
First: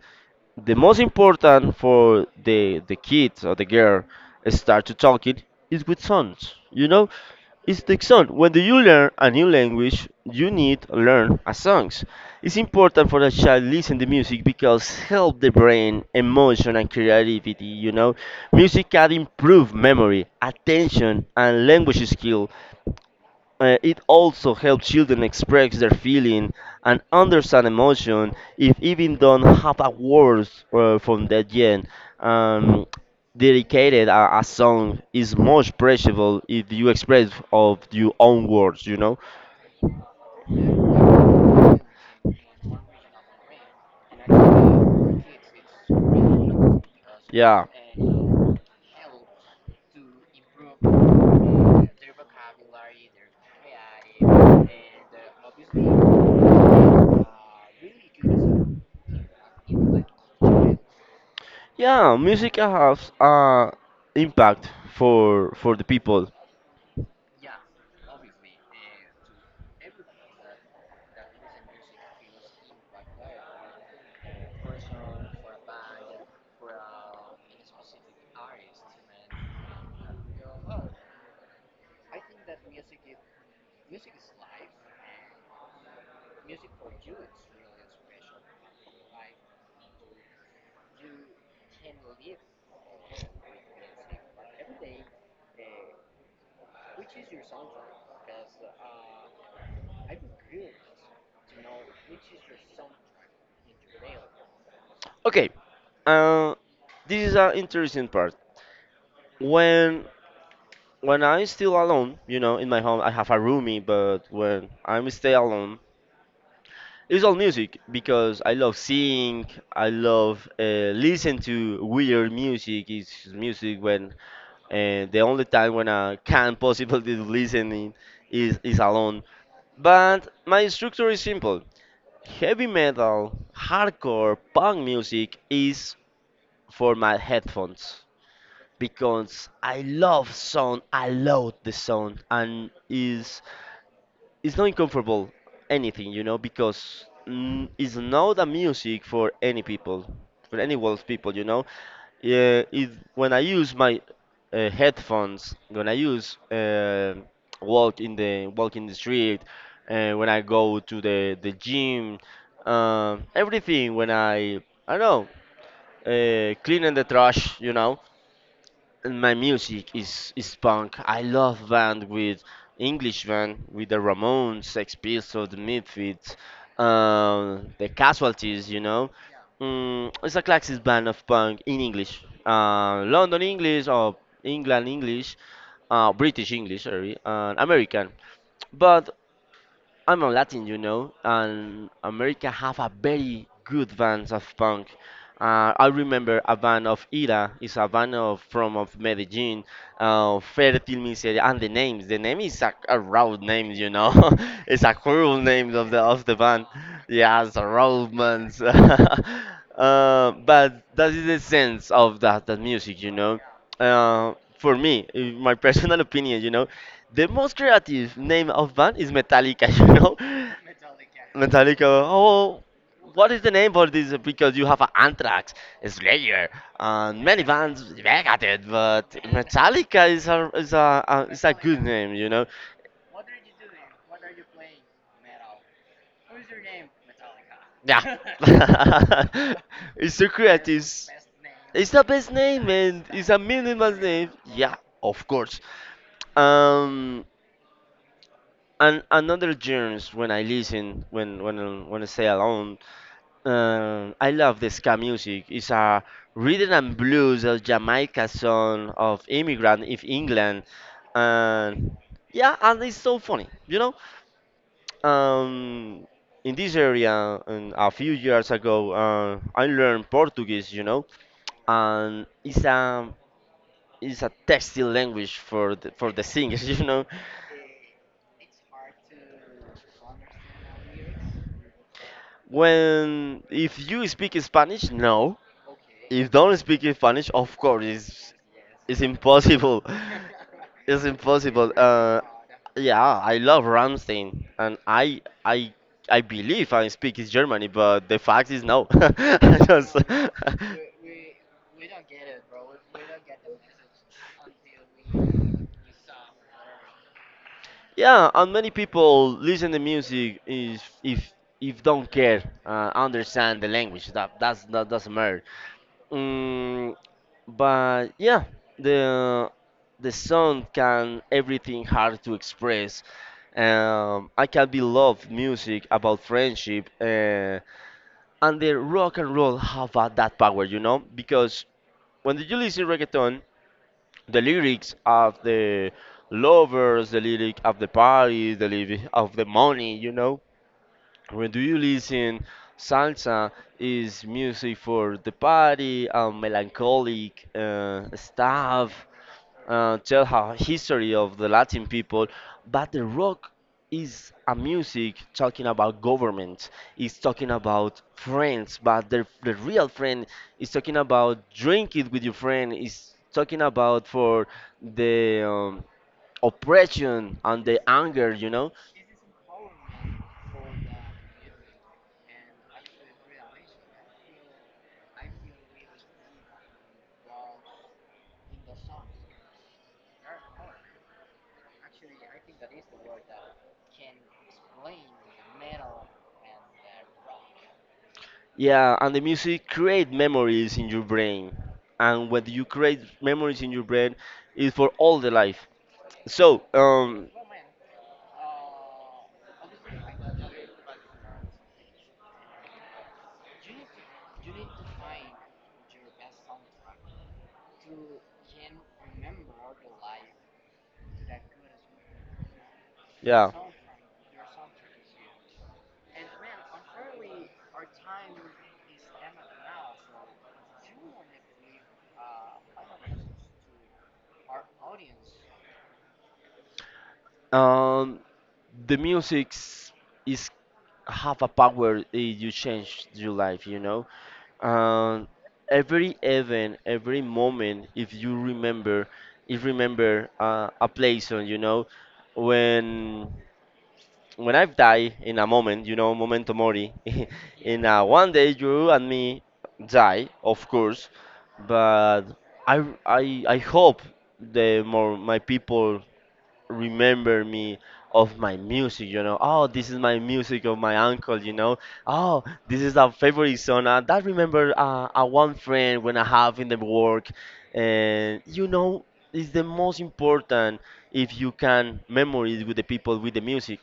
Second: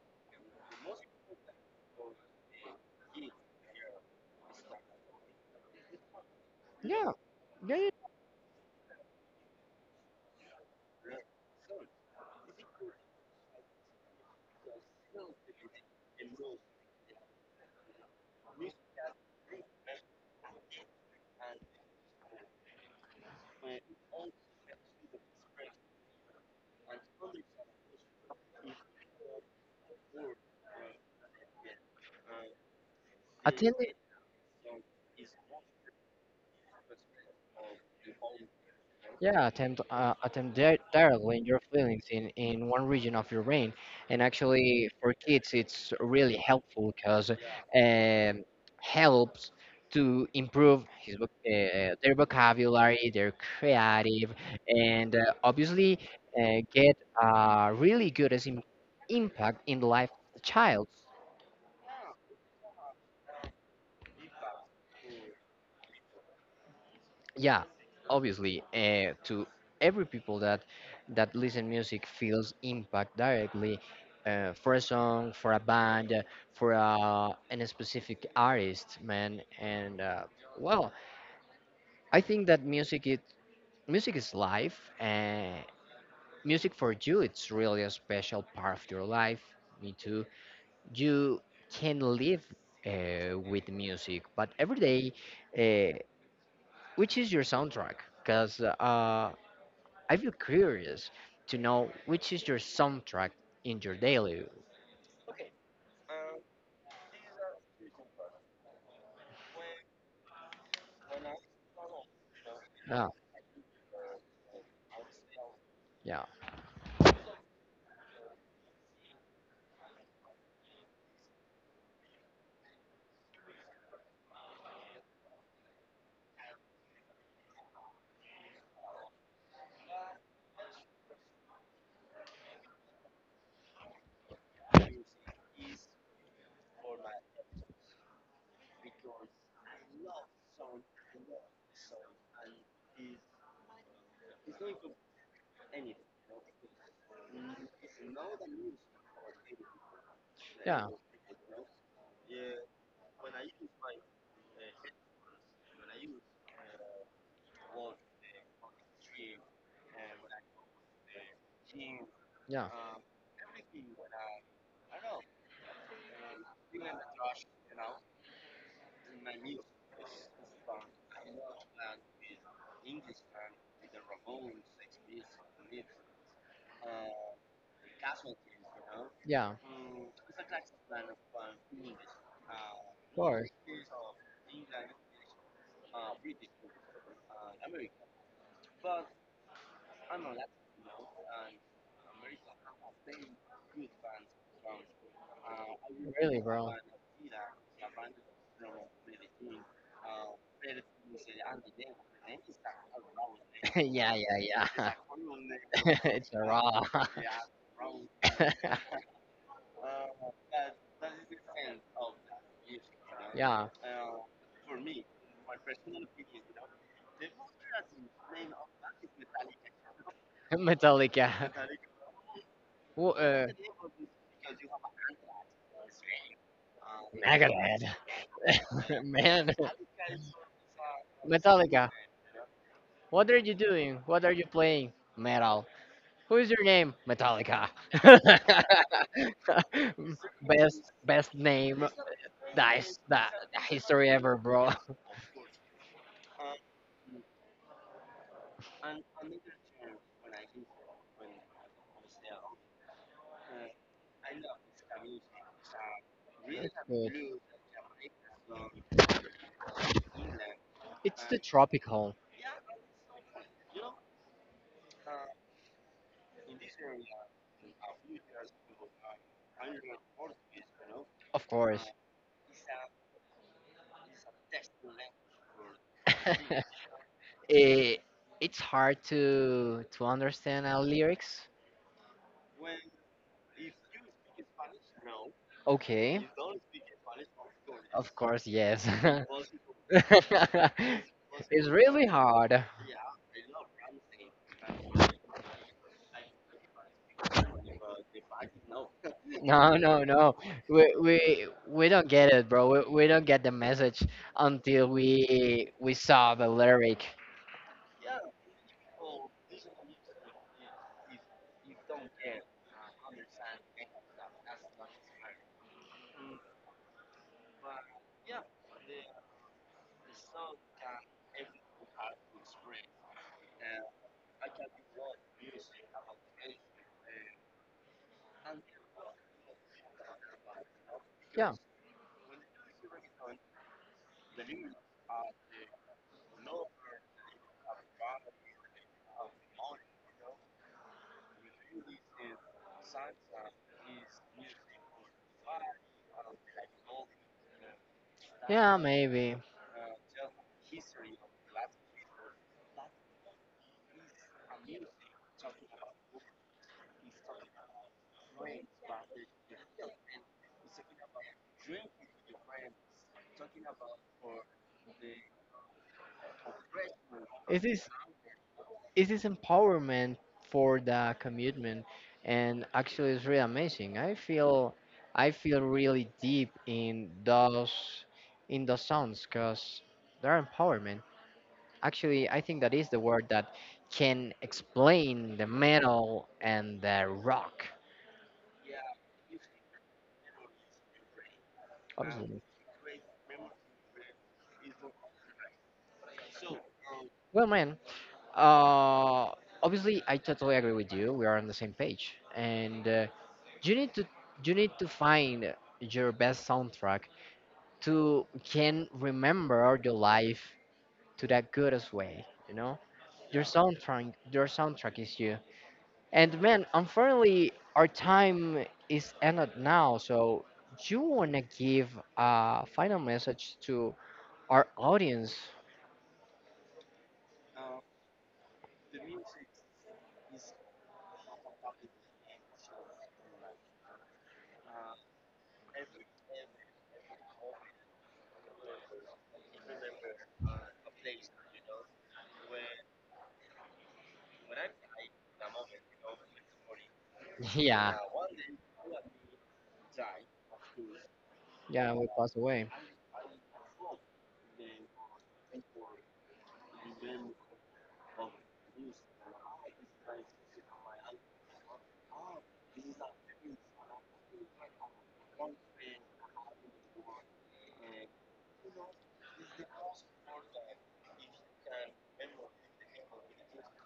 Speaker 2: The most important for the the kid or the girl start to talking is with songs, you know.
Speaker 1: Yeah, yeah,
Speaker 2: It's
Speaker 1: yeah.
Speaker 2: the song when you learn a new language you need to learn a songs. It's important for the child listen to music because help the brain emotion and creativity, you know. Music can improve memory, attention, and language skill. Uh, it also helps children express their feeling and understand emotion if even don't have a words uh, from that gen. Um,
Speaker 1: Attend.
Speaker 2: dedicated a, a song is most preciable if you express of your own words, you know?
Speaker 1: Yeah, attempt uh, attempt di- dialogue your feelings in in one region of your brain, and actually for kids it's really helpful because
Speaker 2: Yeah,
Speaker 1: um, helps to improve his voc- uh, their vocabulary, their creative, and uh, obviously uh, get a really good as im- impact in the life of the child.
Speaker 2: yeah, music has uh, impact for for the people.
Speaker 1: Yeah, obviously uh, to every people that that listen music feels impact directly uh, for a song, for a band, uh, for a, an specific artist, man. And uh, well, I think that music is music is life, and music for you it's really a special part of your life. Me too. You can live uh, with music, but every day uh, which is your soundtrack? Because uh, I feel curious to know which is your soundtrack in your daily.
Speaker 2: Okay, uh, this is an interesting part. When when I'm still alone, you know, in my home,
Speaker 1: Yeah,
Speaker 2: I have a roomie, but when I'm stay alone,
Speaker 1: yeah,
Speaker 2: it's all music because I love sing, I love uh, listen to weird music. It's music when uh, the only time when I can possibly listening is is alone. But my structure is simple: heavy metal, hardcore, punk music is for my headphones because I love sound. I love the sound and is it's not uncomfortable anything, you know, because mm, it's not a music for any people, for any
Speaker 1: yeah,
Speaker 2: world people, you know. Yeah, it, when I use my uh, headphones, when I use uh, walk in the walk in the street, uh, when I go to the the gym,
Speaker 1: yeah,
Speaker 2: um everything. When I I don't know, uh, cleaning the trash, you know, and my music is is punk. I love band with English band with the Ramones, Sex Pistols, the Misfits, um, the Casualties. You know,
Speaker 1: yeah. Of
Speaker 2: mm, it's a classic band of punk in English, uh, London
Speaker 1: course,
Speaker 2: English or England English, uh, British English, sorry, and American. But I'm a Latin, you know, and America have a very good bands of punk. Uh, I
Speaker 1: really,
Speaker 2: remember a
Speaker 1: bro.
Speaker 2: band of Ira, is a band of, from of Medellin, uh, Fertil Miseria, and the names. The name is a, a raw name, you
Speaker 1: yeah,
Speaker 2: know.
Speaker 1: yeah, yeah.
Speaker 2: It's a cruel name of the of
Speaker 1: It's
Speaker 2: the
Speaker 1: a
Speaker 2: band.
Speaker 1: raw.
Speaker 2: Yeah, it's a raw man's. Uh, but that is the sense of that that music, you know.
Speaker 1: Yeah,
Speaker 2: Uh, for me, in my personal opinion, you know, the most creative name of band is Metallica, you know?
Speaker 1: Metallica.
Speaker 2: Metallica. Oh,
Speaker 1: Wh-
Speaker 2: what is
Speaker 1: uh,
Speaker 2: the name for this? Because you have uh, Anthrax, Slayer, and many bands,
Speaker 1: Megadeth.
Speaker 2: Megadeth, but
Speaker 1: Man,
Speaker 2: Metallica is a is a, a is a good
Speaker 1: Metallica.
Speaker 2: name, you know?
Speaker 1: What are you doing? What are you playing? Metal. Who is your name? Metallica.
Speaker 2: Yeah, it's so
Speaker 1: best
Speaker 2: creative.
Speaker 1: best name
Speaker 2: It's the best name,
Speaker 1: dice
Speaker 2: man. It's
Speaker 1: that
Speaker 2: a minimalist
Speaker 1: history
Speaker 2: name.
Speaker 1: ever, bro.
Speaker 2: Yeah, of course. Um, and another genres when I listen, when when I- when I stay alone, Um, I love the ska music. It's a
Speaker 1: It's
Speaker 2: rhythm and
Speaker 1: good.
Speaker 2: blues of Jamaica song of immigrant in England,
Speaker 1: It's the
Speaker 2: and
Speaker 1: tropical,
Speaker 2: yeah, and it's so funny, you know. Um, in this area, um, a few years ago, uh, I learned Portuguese, you know,
Speaker 1: of course.
Speaker 2: and it's a it's a textile language for the, for the singers, you know.
Speaker 1: it, it's hard to to understand our lyrics.
Speaker 2: When if you speak Spanish, no,
Speaker 1: Okay.
Speaker 2: if don't speak Spanish, of course,
Speaker 1: Of
Speaker 2: it's
Speaker 1: course, yes.
Speaker 2: It's impossible. It's
Speaker 1: It's
Speaker 2: impossible.
Speaker 1: really
Speaker 2: Uh,
Speaker 1: hard.
Speaker 2: yeah, I love Ramstein, and I I I believe I speak is Germany, but the fact is no. I
Speaker 1: No,
Speaker 2: Just-
Speaker 1: no, no. We we we don't get it, bro. We, we don't get the message until we we saw the lyric.
Speaker 2: yeah, and many people listen to music is if if don't care uh, understand the language that that's that doesn't matter. Mm, but yeah, the the song can everything hard to express. Um, I can be love music about friendship, uh, and the rock and roll have uh, that power, you know,
Speaker 1: Yeah,
Speaker 2: because when you listen reggaeton, the lyrics of the lovers, the lyric of the party, the lyric of the money, you know. When do you listen salsa is music for the party, um, melancholic uh,
Speaker 1: yeah,
Speaker 2: stuff,
Speaker 1: maybe.
Speaker 2: uh, tell her history of the Latin people, but the rock is a music talking about government. It's talking about friends, but the the real friend is talking about drink it with your friend. Is talking about for the um, oppression
Speaker 1: It
Speaker 2: and the
Speaker 1: is,
Speaker 2: anger, you know.
Speaker 1: it is empowerment for the commitment, and actually, it's really amazing. I feel, I feel really deep in those in those songs because they're empowerment. Actually, I think that is the word that can explain the metal and the rock.
Speaker 2: Yeah, and the music create memories in your brain, and when you create memories in your brain, is for all the life. So, um,
Speaker 1: Well, man, uh, obviously, I totally agree with you. We are on the same page, and uh, you need to you need to find your best soundtrack to can remember your life to that goodest way. You know, your
Speaker 2: yeah.
Speaker 1: soundtrack your soundtrack is you. And man, unfortunately, our time is ended now. So, you wanna give a final message to our audience?
Speaker 2: Um, the music is have a power. Eh, you change your life. You know. Um, every event, every moment, if you remember, if remember uh, a place on, you know, when when I've died in a moment, you know, momento mori, in
Speaker 1: Yeah,
Speaker 2: uh, one day you and me die, of course,
Speaker 1: yeah, we
Speaker 2: but
Speaker 1: passed away.
Speaker 2: I I I hope the more my people remember me of my music, you know. Oh, this is my music of my uncle, you know. Oh, this is our favorite song. Uh, that remember uh, a one friend when I have in the work, and you know, it's the most important if you can memories with the people with the music.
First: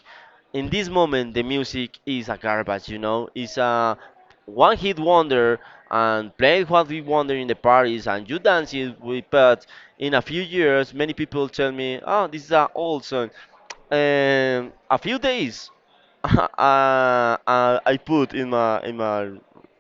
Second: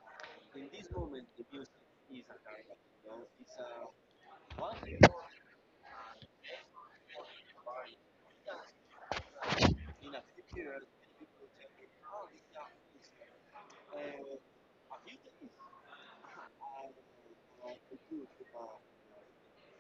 Speaker 2: In this moment the music is a garbage, you know, it's a one hit wonder, and play what we wonder in the parties and you dance it with, but in a few years many people tell me, oh, this is an old song. And a few days uh, uh, I put in my in my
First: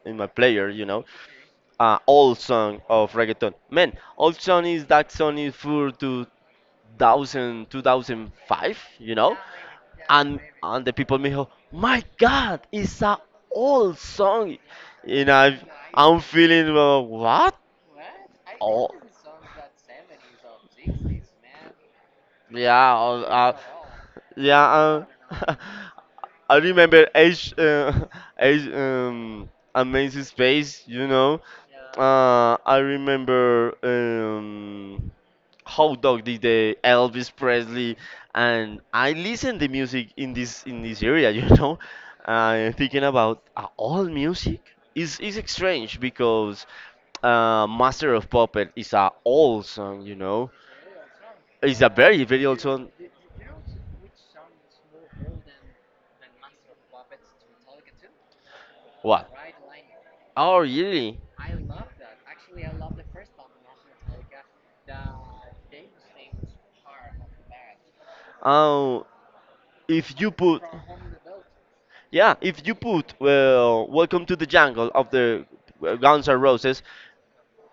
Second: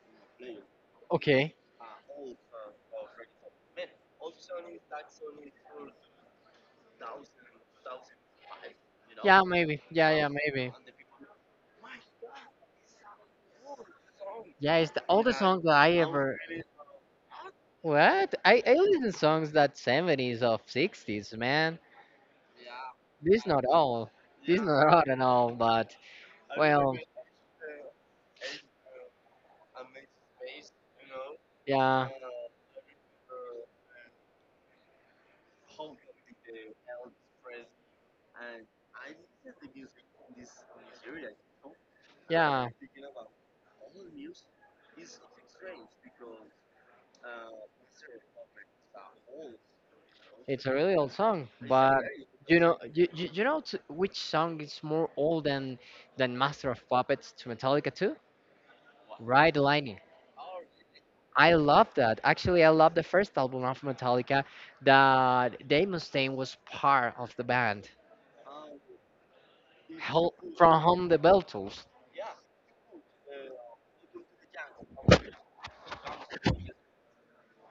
Speaker 2: in my player, you know,
Speaker 1: Okay.
Speaker 2: uh, old song of reggaeton, man, old song is that song is for to two thousand, two thousand five, you know?
Speaker 1: Yeah, maybe. Yeah, yeah,
Speaker 2: And
Speaker 1: maybe.
Speaker 2: and the people me go, my God, it's a old song.
Speaker 1: Yeah, it's the you
Speaker 2: And
Speaker 1: oldest know,
Speaker 2: I,
Speaker 1: song that I
Speaker 2: I'm
Speaker 1: ever.
Speaker 2: feeling, uh, what?
Speaker 1: What? I I
Speaker 2: Oh.
Speaker 1: listen songs that seventies of sixties, man.
Speaker 2: Yeah, uh,
Speaker 1: This
Speaker 2: uh,
Speaker 1: not all. This, yeah, not
Speaker 2: yeah.
Speaker 1: all at all.
Speaker 2: Uh,
Speaker 1: But
Speaker 2: I
Speaker 1: well,
Speaker 2: remember Age, uh, Age, um, Amazing Space. You know,
Speaker 1: yeah. Uh,
Speaker 2: uh, I remember. Um, how Dog did the Elvis Presley, and I listen the music in this in this area, you know.
Speaker 1: yeah.
Speaker 2: Uh, thinking about uh, all music is is strange because uh, Master of Puppet is a old song, you know.
Speaker 1: It's a really old song,
Speaker 2: It's a
Speaker 1: but
Speaker 2: very very old
Speaker 1: you know,
Speaker 2: song.
Speaker 1: you, you, you know t- which song is more old than than Master of Puppets to Metallica too?
Speaker 2: What?
Speaker 1: Ride the Lightning.
Speaker 2: Oh really?
Speaker 1: I love that. Actually, I love the first album of Metallica that Dave Mustaine was part of the band.
Speaker 2: Oh, if you
Speaker 1: Hell
Speaker 2: put.
Speaker 1: from Home the Beatles.
Speaker 2: Yeah, if you put well, "Welcome to the Jungle" of the uh, Guns N' Roses,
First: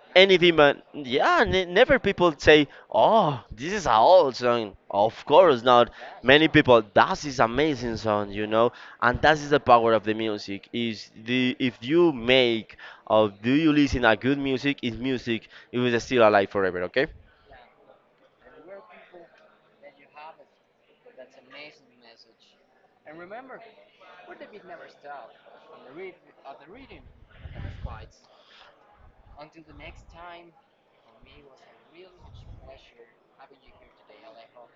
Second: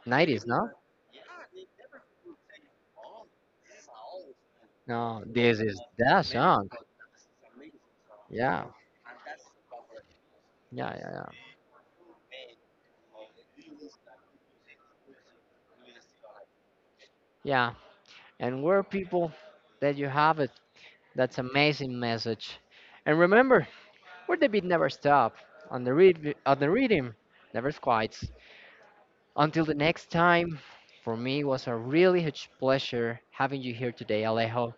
Speaker 1: nineties,
Speaker 2: anything,
Speaker 1: no?
Speaker 2: but yeah ne never people say, oh, this is an old song, of
Speaker 1: No, this
Speaker 2: course
Speaker 1: is
Speaker 2: not,
Speaker 1: that
Speaker 2: many
Speaker 1: song.
Speaker 2: people that is amazing song, you
Speaker 1: Yeah,
Speaker 2: know, and that is the power of the music
Speaker 1: yeah, yeah,
Speaker 2: is
Speaker 1: yeah.
Speaker 2: the if you make or do you listen a good music is music it will still alive forever, okay.
Speaker 1: Yeah, and we're people that you have it. That's amazing message. And remember, where the beat never stop. On the read, on the rhythm, never quits. Until the next time, for me was a really huge pleasure having you here today, Alejo.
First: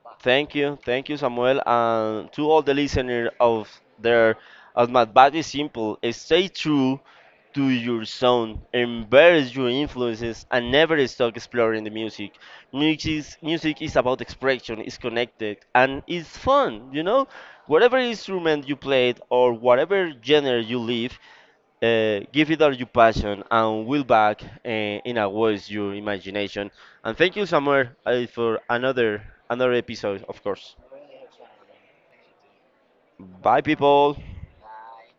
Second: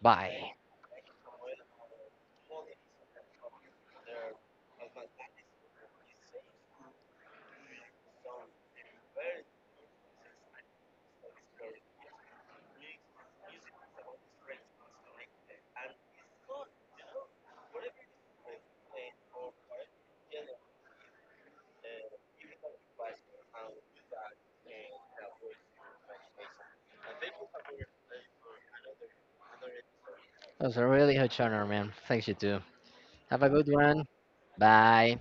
Speaker 1: Bye.
Speaker 2: Thank you, thank you, Samuel, and to all the listeners of there. As my advice is simple: stay true to your sound, embrace your influences, and never stop exploring the music. Music is, music is about expression, it's connected, and it's fun. You know, whatever instrument you played or whatever genre you live, uh, give it all your passion and will back uh, in a voice your imagination. And thank you, Samuel, uh, for another another episode, of
Speaker 1: It was
Speaker 2: course.
Speaker 1: a really huge honor, man. Thanks you too. Have a
Speaker 2: Bye,
Speaker 1: good one.
Speaker 2: people.
Speaker 1: Bye.